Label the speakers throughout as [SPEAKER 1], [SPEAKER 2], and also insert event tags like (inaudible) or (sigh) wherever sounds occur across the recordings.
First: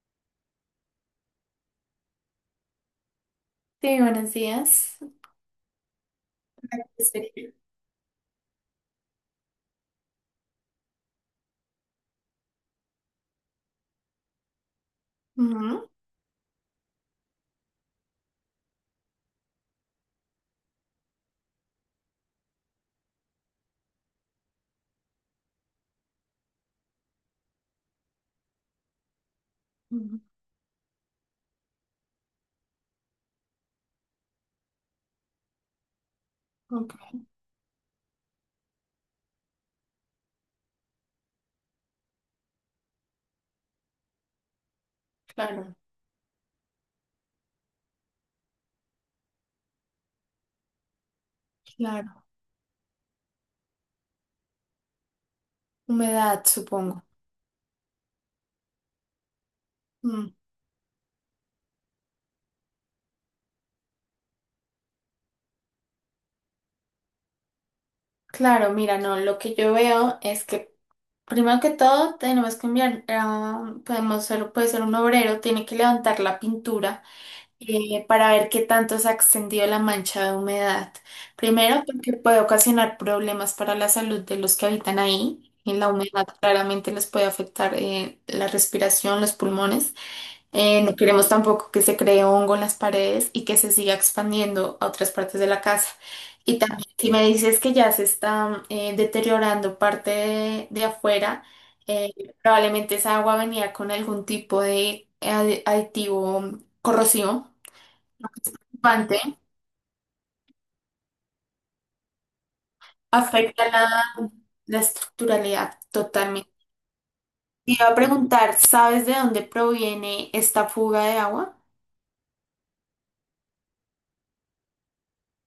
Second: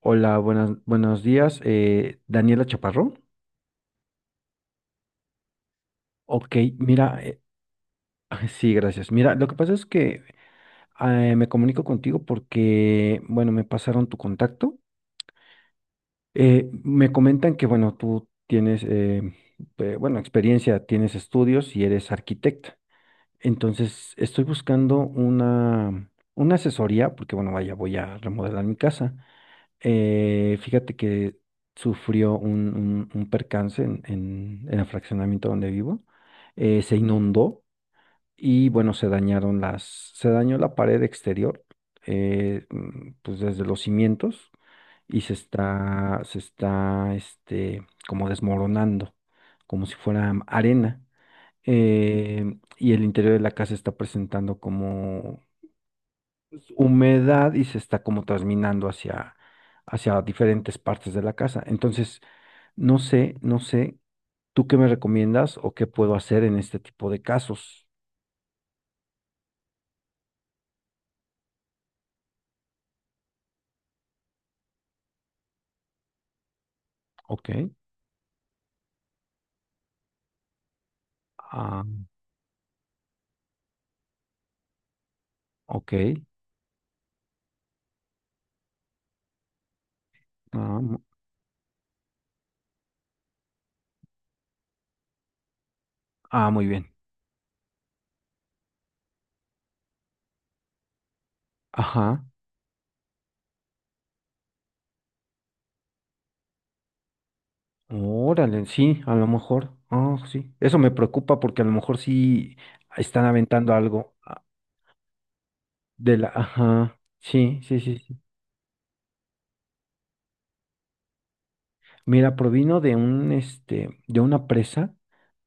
[SPEAKER 1] Hola, buenas, buenos días. Daniela Chaparro.
[SPEAKER 2] Sí, buenos días.
[SPEAKER 1] Ok, mira,
[SPEAKER 2] Sí.
[SPEAKER 1] (laughs) sí, gracias. Mira, lo que pasa es que me comunico contigo porque, bueno, me pasaron tu contacto.
[SPEAKER 2] Ujú,
[SPEAKER 1] Me comentan que, bueno, tú tienes, bueno, experiencia, tienes estudios y eres arquitecta. Entonces, estoy buscando una asesoría porque, bueno, vaya, voy a remodelar mi casa.
[SPEAKER 2] ujú,
[SPEAKER 1] Fíjate que sufrió un percance en el fraccionamiento donde vivo. Se
[SPEAKER 2] ok.
[SPEAKER 1] inundó y bueno, se dañó la pared exterior, pues desde los cimientos y se
[SPEAKER 2] Claro,
[SPEAKER 1] está, se está, este, como desmoronando, como si fuera arena.
[SPEAKER 2] claro.
[SPEAKER 1] Eh, y el interior de la casa está presentando como
[SPEAKER 2] Humedad,
[SPEAKER 1] pues,
[SPEAKER 2] supongo.
[SPEAKER 1] humedad y se está como trasminando hacia
[SPEAKER 2] Mm,
[SPEAKER 1] diferentes partes de la casa. Entonces, no sé, no sé, ¿tú qué me recomiendas o qué puedo hacer en este tipo de casos?
[SPEAKER 2] Claro, mira, no, lo que yo veo es que primero que todo tenemos que enviar, podemos puede ser un obrero, tiene que levantar la pintura
[SPEAKER 1] Ok,
[SPEAKER 2] para ver qué tanto se ha extendido la mancha de humedad.
[SPEAKER 1] ah,
[SPEAKER 2] Primero, porque puede ocasionar problemas para la salud de los que habitan ahí. Y la
[SPEAKER 1] ok.
[SPEAKER 2] humedad claramente les puede afectar, la respiración, los pulmones.
[SPEAKER 1] ah,
[SPEAKER 2] No
[SPEAKER 1] mu-
[SPEAKER 2] queremos tampoco que se cree hongo en las paredes y que se siga expandiendo a otras partes de la casa. Y
[SPEAKER 1] Muy
[SPEAKER 2] claro. También,
[SPEAKER 1] bien.
[SPEAKER 2] si me dices que ya se está, deteriorando parte de, afuera, eh,
[SPEAKER 1] Ajá,
[SPEAKER 2] probablemente esa agua venía con algún tipo de aditivo corrosivo, lo que es
[SPEAKER 1] órale, sí, a
[SPEAKER 2] preocupante,
[SPEAKER 1] lo mejor, sí, eso me preocupa porque a lo mejor sí están
[SPEAKER 2] afecta
[SPEAKER 1] aventando
[SPEAKER 2] la,
[SPEAKER 1] algo,
[SPEAKER 2] la estructuralidad
[SPEAKER 1] de la,
[SPEAKER 2] totalmente.
[SPEAKER 1] ajá, sí,
[SPEAKER 2] Te
[SPEAKER 1] sí,
[SPEAKER 2] iba a
[SPEAKER 1] sí, sí.
[SPEAKER 2] preguntar, ¿sabes de dónde proviene esta fuga de agua?
[SPEAKER 1] Mira, provino de una presa,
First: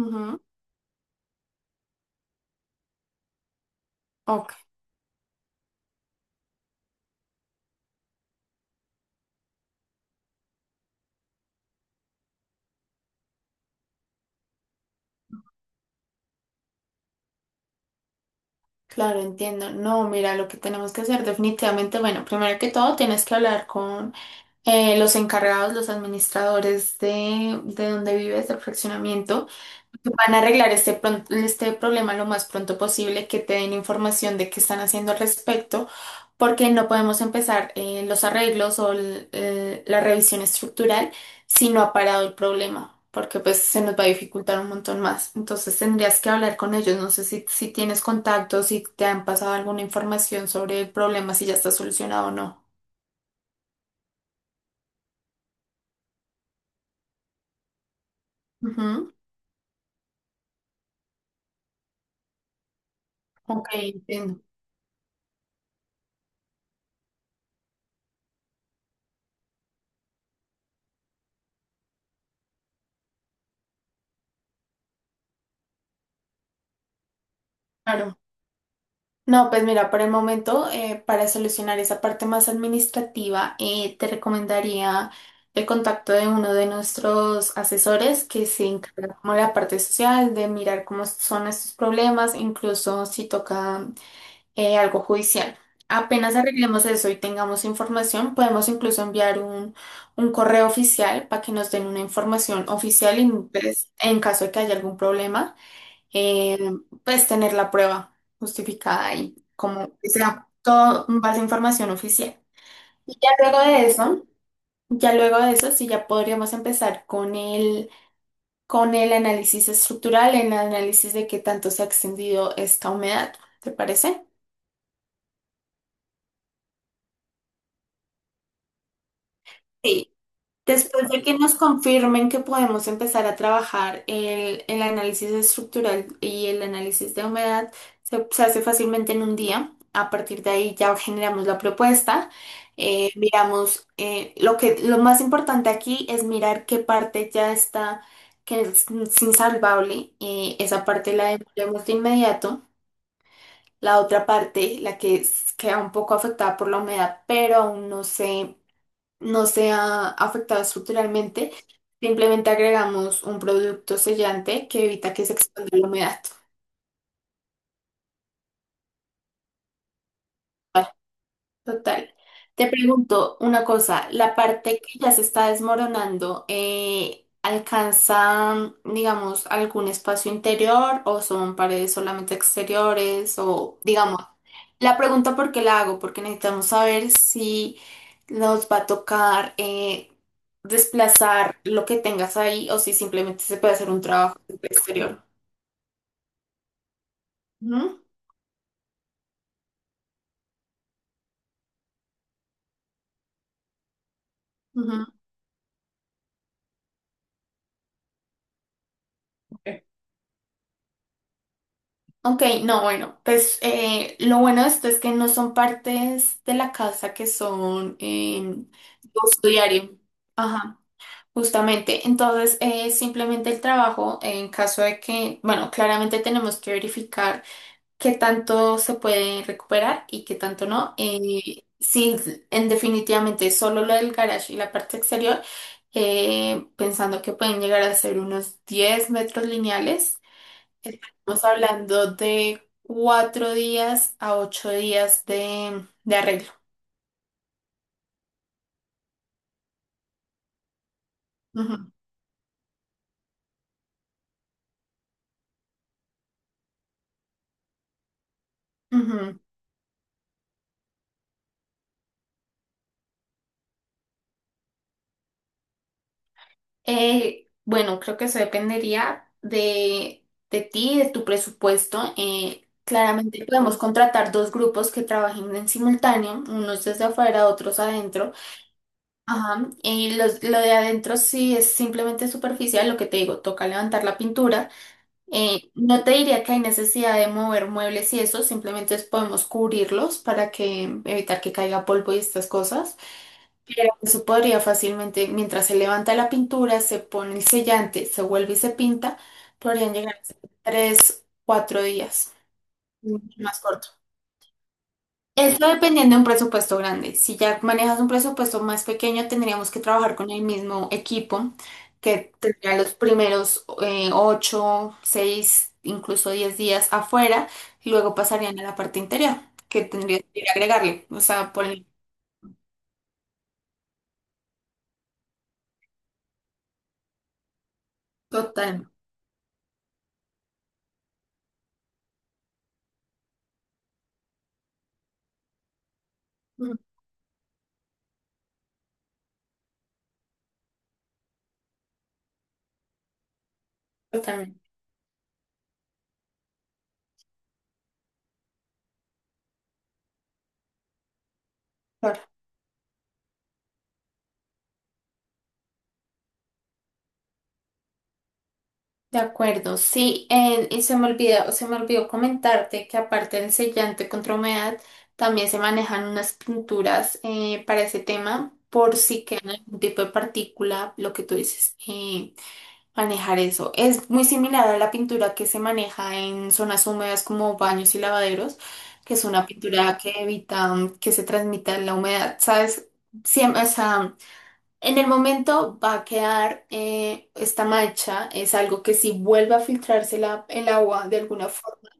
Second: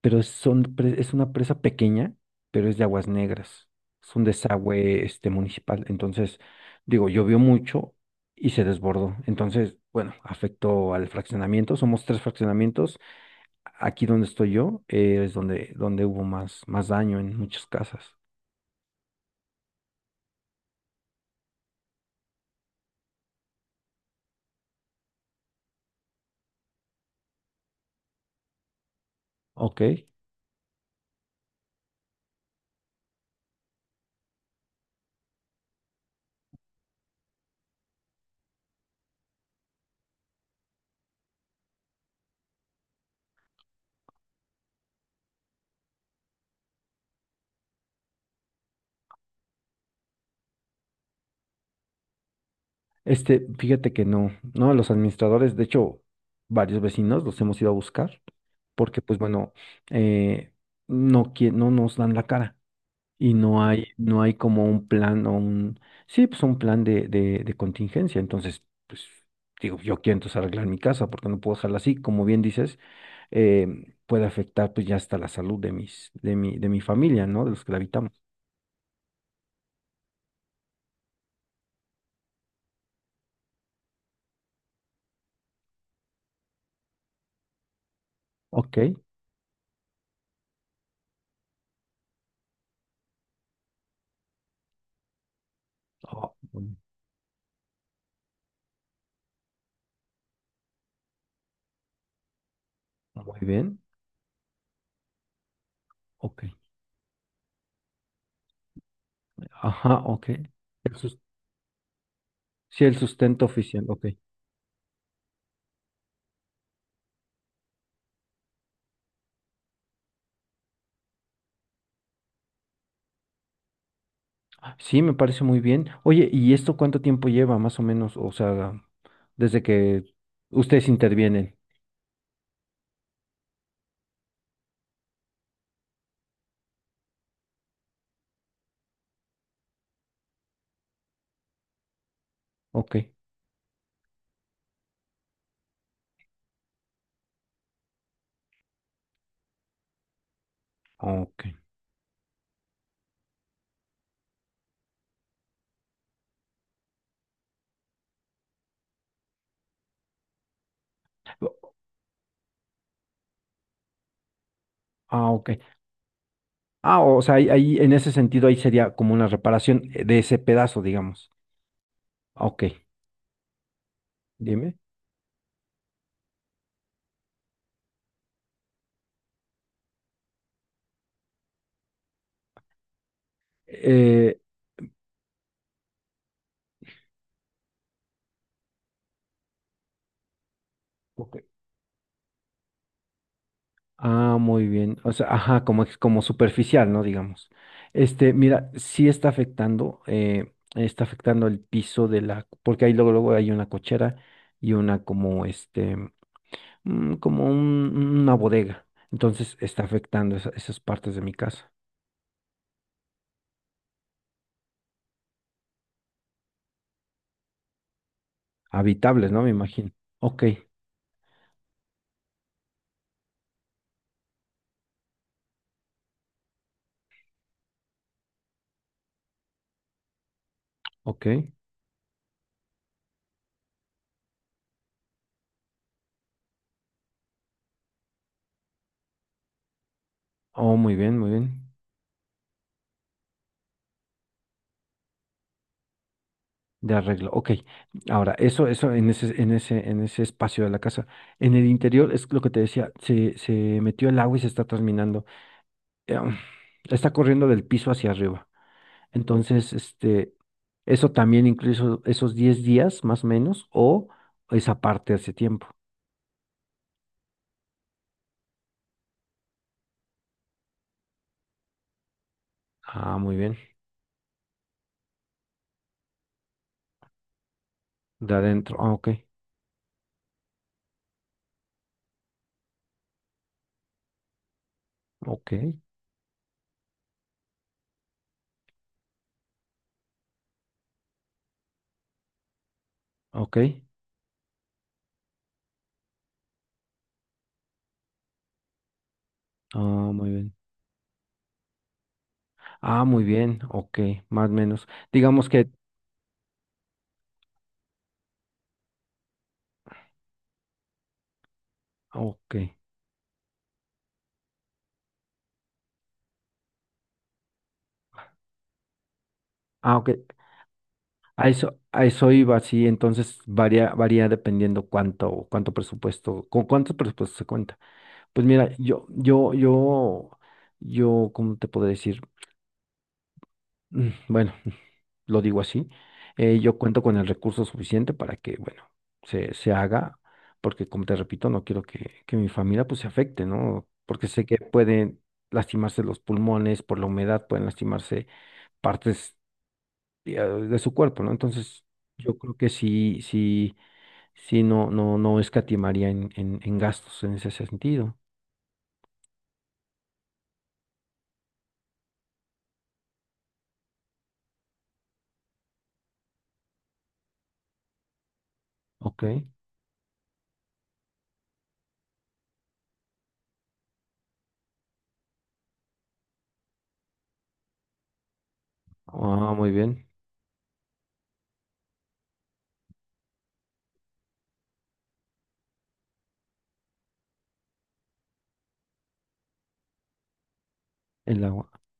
[SPEAKER 1] pero
[SPEAKER 2] Ujú.
[SPEAKER 1] es una presa pequeña, pero es de aguas negras. Es un
[SPEAKER 2] Ok.
[SPEAKER 1] desagüe municipal. Entonces, digo, llovió mucho y se desbordó. Entonces, bueno, afectó al fraccionamiento. Somos tres fraccionamientos. Aquí donde estoy yo, es donde hubo más daño en muchas casas.
[SPEAKER 2] Claro, entiendo. No, mira, lo que tenemos que hacer definitivamente, bueno, primero que todo tienes que hablar con, los encargados, los administradores de donde vives, del fraccionamiento.
[SPEAKER 1] Ok.
[SPEAKER 2] Van a arreglar este, este problema lo más pronto posible, que te den información de qué están haciendo al respecto, porque no podemos empezar, los arreglos o la revisión estructural si no ha parado el problema, porque pues se nos va a dificultar un montón más. Entonces tendrías que hablar con ellos, no sé si, si tienes contactos, si te han pasado alguna información sobre el problema, si ya está solucionado o no.
[SPEAKER 1] Fíjate que no, no, los administradores, de hecho, varios vecinos los hemos ido a buscar, porque
[SPEAKER 2] Ujú.
[SPEAKER 1] pues bueno, eh, no, no nos dan la cara. Y no
[SPEAKER 2] Ok,
[SPEAKER 1] hay, no hay
[SPEAKER 2] entiendo.
[SPEAKER 1] como un plan o un, sí, pues un plan de contingencia. Entonces, pues digo, yo quiero entonces arreglar mi casa porque no puedo dejarla así. Como bien dices, puede afectar pues ya hasta la salud de mi familia, ¿no? De los que la habitamos.
[SPEAKER 2] Claro. No, pues mira, por el momento, para solucionar esa parte más administrativa, te recomendaría el contacto de uno de nuestros asesores que se
[SPEAKER 1] Ok.
[SPEAKER 2] encarga como la parte social, de mirar cómo son estos problemas, incluso si toca, algo judicial. Apenas
[SPEAKER 1] Oh, muy
[SPEAKER 2] arreglemos eso y tengamos información, podemos incluso enviar un correo oficial para que nos den una información oficial y
[SPEAKER 1] muy bien.
[SPEAKER 2] pues, en caso de que haya algún problema,
[SPEAKER 1] Ok.
[SPEAKER 2] eh, pues tener la prueba justificada y como
[SPEAKER 1] Ajá,
[SPEAKER 2] que
[SPEAKER 1] ok.
[SPEAKER 2] sea
[SPEAKER 1] El
[SPEAKER 2] todo
[SPEAKER 1] sus-
[SPEAKER 2] en base a información oficial.
[SPEAKER 1] sí, el
[SPEAKER 2] Y ya
[SPEAKER 1] sustento
[SPEAKER 2] luego
[SPEAKER 1] oficial,
[SPEAKER 2] de
[SPEAKER 1] ok.
[SPEAKER 2] eso, sí ya podríamos empezar con con el análisis estructural, el análisis de qué tanto se ha extendido esta humedad, ¿te parece?
[SPEAKER 1] Sí, me parece muy bien. Oye, ¿y esto cuánto tiempo lleva más o menos? O sea, desde que ustedes
[SPEAKER 2] Después de que nos
[SPEAKER 1] intervienen.
[SPEAKER 2] confirmen que podemos empezar a trabajar el análisis estructural y el análisis de humedad, se hace fácilmente en un día. A partir de ahí ya generamos la propuesta.
[SPEAKER 1] Ok.
[SPEAKER 2] Miramos, lo que, lo más importante aquí es mirar qué parte ya está, que es insalvable. Esa parte la
[SPEAKER 1] Ok.
[SPEAKER 2] demolemos de inmediato. La otra parte, la que queda un poco afectada por la humedad, pero aún no sé, no sea afectada estructuralmente,
[SPEAKER 1] O-
[SPEAKER 2] simplemente agregamos un producto sellante que evita que se
[SPEAKER 1] Ok.
[SPEAKER 2] expanda la humedad.
[SPEAKER 1] O sea, ahí en ese sentido ahí sería como una reparación de ese pedazo, digamos.
[SPEAKER 2] Total.
[SPEAKER 1] Ok,
[SPEAKER 2] Te pregunto una cosa, la
[SPEAKER 1] dime.
[SPEAKER 2] parte que ya se está desmoronando, ¿alcanza, digamos, algún espacio interior o son paredes solamente exteriores? O, digamos,
[SPEAKER 1] Eh,
[SPEAKER 2] la pregunta por qué la hago, porque necesitamos saber si nos va a tocar,
[SPEAKER 1] ok.
[SPEAKER 2] desplazar lo que tengas ahí o si simplemente se puede hacer un trabajo
[SPEAKER 1] Muy bien. O
[SPEAKER 2] exterior.
[SPEAKER 1] sea, ajá, como superficial, ¿no? Digamos.
[SPEAKER 2] Ujú,
[SPEAKER 1] Mira, está afectando el piso de la, porque ahí luego hay una cochera y una como este, mm, como un- una bodega. Entonces
[SPEAKER 2] ujú.
[SPEAKER 1] está afectando esas partes de mi casa.
[SPEAKER 2] Ok, no, bueno, pues lo bueno de esto es que no son partes de la casa que son de
[SPEAKER 1] Habitables, ¿no?
[SPEAKER 2] uso
[SPEAKER 1] Me imagino.
[SPEAKER 2] diario.
[SPEAKER 1] Ok,
[SPEAKER 2] Ajá, justamente. Entonces, simplemente el trabajo, en caso de que, bueno, claramente tenemos que verificar qué tanto se puede recuperar y qué tanto no.
[SPEAKER 1] ok.
[SPEAKER 2] Sí, en definitivamente solo lo del garage y la parte exterior, pensando que pueden llegar a ser unos 10 metros lineales.
[SPEAKER 1] Oh, muy bien, muy
[SPEAKER 2] Estamos
[SPEAKER 1] bien.
[SPEAKER 2] hablando de 4 días a 8 días de arreglo.
[SPEAKER 1] De arreglo. Ok. Ahora, eso en ese espacio de la casa. En el
[SPEAKER 2] Ujú,
[SPEAKER 1] interior es lo que te decía, se metió el agua y se está terminando. eh, um, Está corriendo del piso hacia arriba.
[SPEAKER 2] ujú.
[SPEAKER 1] Entonces, eso también incluso esos 10 días más o menos, o esa parte hace tiempo.
[SPEAKER 2] Bueno, creo que eso dependería de ti, de tu presupuesto.
[SPEAKER 1] Muy
[SPEAKER 2] Claramente
[SPEAKER 1] bien.
[SPEAKER 2] podemos contratar dos grupos que trabajen en simultáneo, unos desde afuera, otros adentro.
[SPEAKER 1] De adentro. Ok.
[SPEAKER 2] Ajá. Y lo de adentro sí es simplemente superficial, lo que te digo, toca levantar la pintura.
[SPEAKER 1] Ok.
[SPEAKER 2] No te diría que hay necesidad de mover muebles y eso, simplemente podemos cubrirlos para que evitar que caiga polvo y estas cosas.
[SPEAKER 1] Ok.
[SPEAKER 2] Pero eso podría fácilmente, mientras se levanta la pintura, se pone el sellante, se vuelve y se pinta, podrían
[SPEAKER 1] Ah,
[SPEAKER 2] llegar a
[SPEAKER 1] Muy
[SPEAKER 2] ser
[SPEAKER 1] bien.
[SPEAKER 2] 3, 4 días, mucho
[SPEAKER 1] Muy
[SPEAKER 2] más
[SPEAKER 1] bien.
[SPEAKER 2] corto.
[SPEAKER 1] Ok. Más o menos. Digamos
[SPEAKER 2] Eso
[SPEAKER 1] que.
[SPEAKER 2] dependiendo de un presupuesto grande. Si ya manejas un presupuesto más pequeño, tendríamos que trabajar con el mismo equipo que
[SPEAKER 1] Ok.
[SPEAKER 2] tendría los primeros, ocho, seis, incluso 10 días afuera y luego pasarían a la parte interior, que
[SPEAKER 1] Ok.
[SPEAKER 2] tendrías que agregarle. O
[SPEAKER 1] A
[SPEAKER 2] sea, por
[SPEAKER 1] eso,
[SPEAKER 2] el
[SPEAKER 1] a eso iba, sí, entonces varía dependiendo cuánto presupuesto, con cuánto presupuesto se cuenta. Pues mira,
[SPEAKER 2] total.
[SPEAKER 1] ¿cómo te puedo decir? Bueno, lo digo así,
[SPEAKER 2] mm,
[SPEAKER 1] yo cuento con el recurso suficiente para que, bueno, se haga, porque como te repito, no quiero que mi familia pues se afecte, ¿no? Porque sé que
[SPEAKER 2] Totalmente.
[SPEAKER 1] pueden lastimarse los pulmones por la humedad, pueden lastimarse partes de su cuerpo, ¿no? Entonces, yo creo que sí, sí, sí, no, no, no escatimaría en gastos en ese sentido.
[SPEAKER 2] De acuerdo, sí, y se me olvidó, comentarte que aparte del sellante contra humedad, también se manejan unas pinturas, para ese tema, por
[SPEAKER 1] Ok.
[SPEAKER 2] si queda algún tipo de partícula, lo que tú dices, manejar eso. Es muy similar a la pintura que se maneja en zonas húmedas como baños y lavaderos, que es una
[SPEAKER 1] Muy
[SPEAKER 2] pintura
[SPEAKER 1] bien.
[SPEAKER 2] que evita que se transmita la humedad, ¿sabes? Siempre, en el momento va a quedar, esta mancha, es algo que si vuelve a filtrarse el agua de
[SPEAKER 1] El
[SPEAKER 2] alguna
[SPEAKER 1] agua.
[SPEAKER 2] forma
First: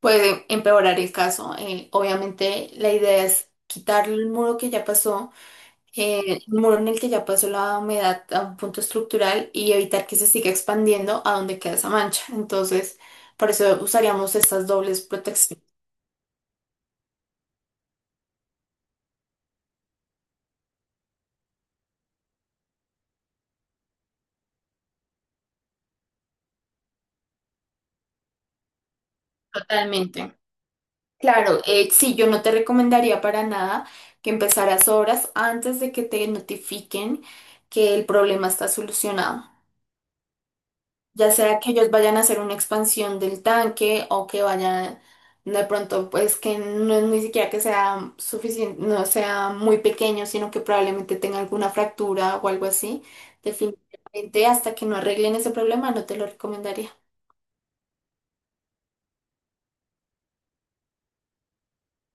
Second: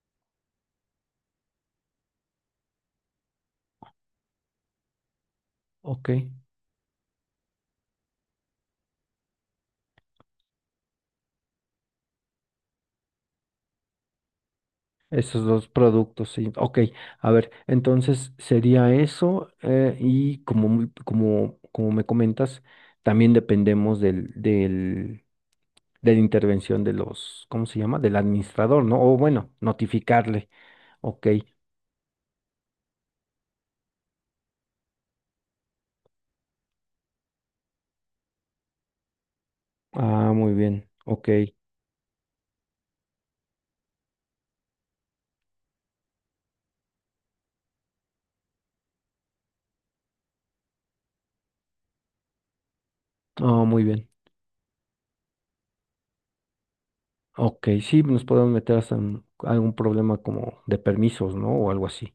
[SPEAKER 2] puede empeorar el caso. Obviamente la idea es quitar el muro que ya pasó,
[SPEAKER 1] Ok.
[SPEAKER 2] eh, el muro en el que ya pasó la humedad a un punto estructural y evitar que se siga expandiendo a donde queda esa mancha. Entonces, por eso usaríamos estas dobles
[SPEAKER 1] Esos
[SPEAKER 2] protecciones.
[SPEAKER 1] dos productos, sí. Ok. A ver, entonces sería eso. Y como me comentas, también dependemos de la intervención de los, ¿cómo se llama? Del administrador, ¿no? O bueno,
[SPEAKER 2] Totalmente.
[SPEAKER 1] notificarle. Ok.
[SPEAKER 2] Claro, sí, yo no te recomendaría para nada que empezaras obras antes de que te notifiquen que el problema está solucionado.
[SPEAKER 1] Muy bien. Ok.
[SPEAKER 2] Ya sea que ellos vayan a hacer una expansión del tanque o que vayan de pronto, pues que no es ni siquiera que sea suficiente, no sea muy pequeño, sino que probablemente tenga alguna fractura o algo así.
[SPEAKER 1] Oh, muy bien.
[SPEAKER 2] Definitivamente, hasta que no arreglen ese problema, no te lo recomendaría.
[SPEAKER 1] Ok, sí, nos podemos meter hasta en algún problema como de permisos, ¿no? O algo así.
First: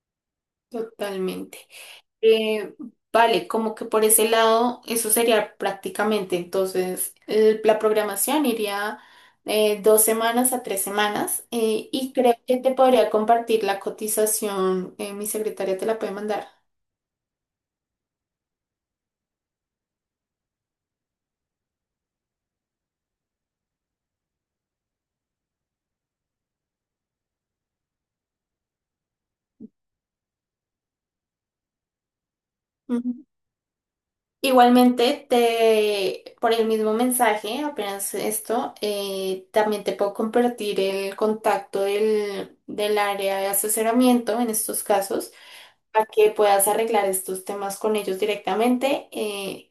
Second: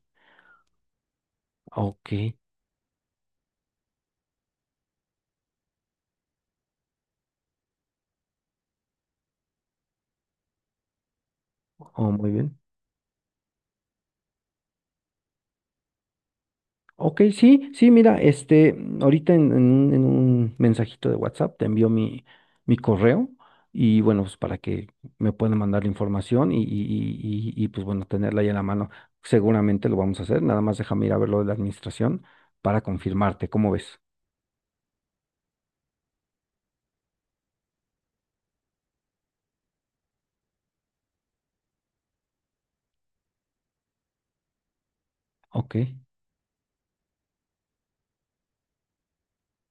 [SPEAKER 2] Totalmente.
[SPEAKER 1] Ok,
[SPEAKER 2] Eh, vale, como que por ese lado, eso sería prácticamente. Entonces, la programación iría, 2 semanas a 3 semanas,
[SPEAKER 1] oh,
[SPEAKER 2] y
[SPEAKER 1] muy
[SPEAKER 2] creo
[SPEAKER 1] bien.
[SPEAKER 2] que te podría compartir la cotización. Eh, mi secretaria te la puede mandar.
[SPEAKER 1] Ok, sí, sí, mira, ahorita en un mensajito de WhatsApp te envío mi correo y bueno, pues para que me puedan mandar la información pues bueno, tenerla ahí en la mano. Seguramente lo vamos a hacer, nada más déjame ir a ver lo de la administración para
[SPEAKER 2] Ujú.
[SPEAKER 1] confirmarte, ¿cómo ves?
[SPEAKER 2] Igualmente, por el mismo mensaje, apenas esto, también te puedo compartir el contacto del, del área de asesoramiento en estos casos
[SPEAKER 1] Ok,
[SPEAKER 2] para que puedas arreglar estos temas con ellos directamente,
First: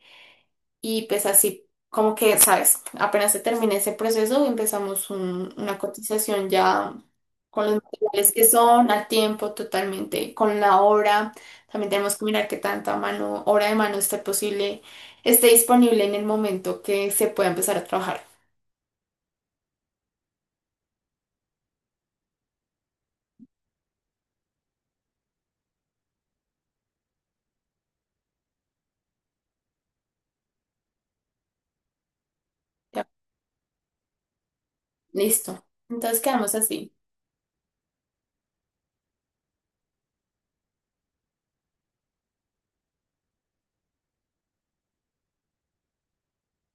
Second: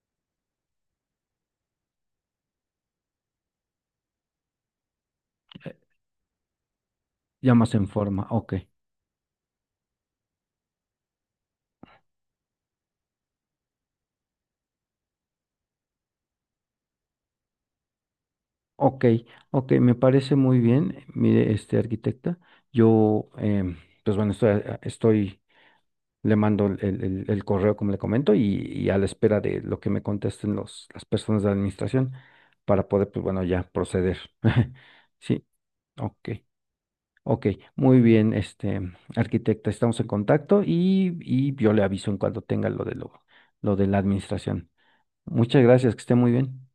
[SPEAKER 2] y pues así como que, sabes, apenas se termine ese proceso, empezamos una cotización ya
[SPEAKER 1] ya
[SPEAKER 2] con
[SPEAKER 1] más
[SPEAKER 2] los
[SPEAKER 1] en forma,
[SPEAKER 2] materiales que
[SPEAKER 1] ok.
[SPEAKER 2] son, a tiempo totalmente, con la hora. También tenemos que mirar qué tanta mano, hora de mano esté posible, esté disponible en el momento que se pueda empezar a trabajar.
[SPEAKER 1] Ok, ok, me parece muy bien. Mire, arquitecta, yo, em, pues bueno, estoy, le mando el correo, como le comento, y a la espera de lo que me contesten las personas de la administración para
[SPEAKER 2] Ya,
[SPEAKER 1] poder, pues bueno, ya proceder. (laughs) Sí,
[SPEAKER 2] listo. Entonces
[SPEAKER 1] ok,
[SPEAKER 2] quedamos así.
[SPEAKER 1] ok, muy bien, arquitecta, estamos en contacto y yo le aviso en cuanto tenga lo de la administración. Muchas gracias, que esté muy bien.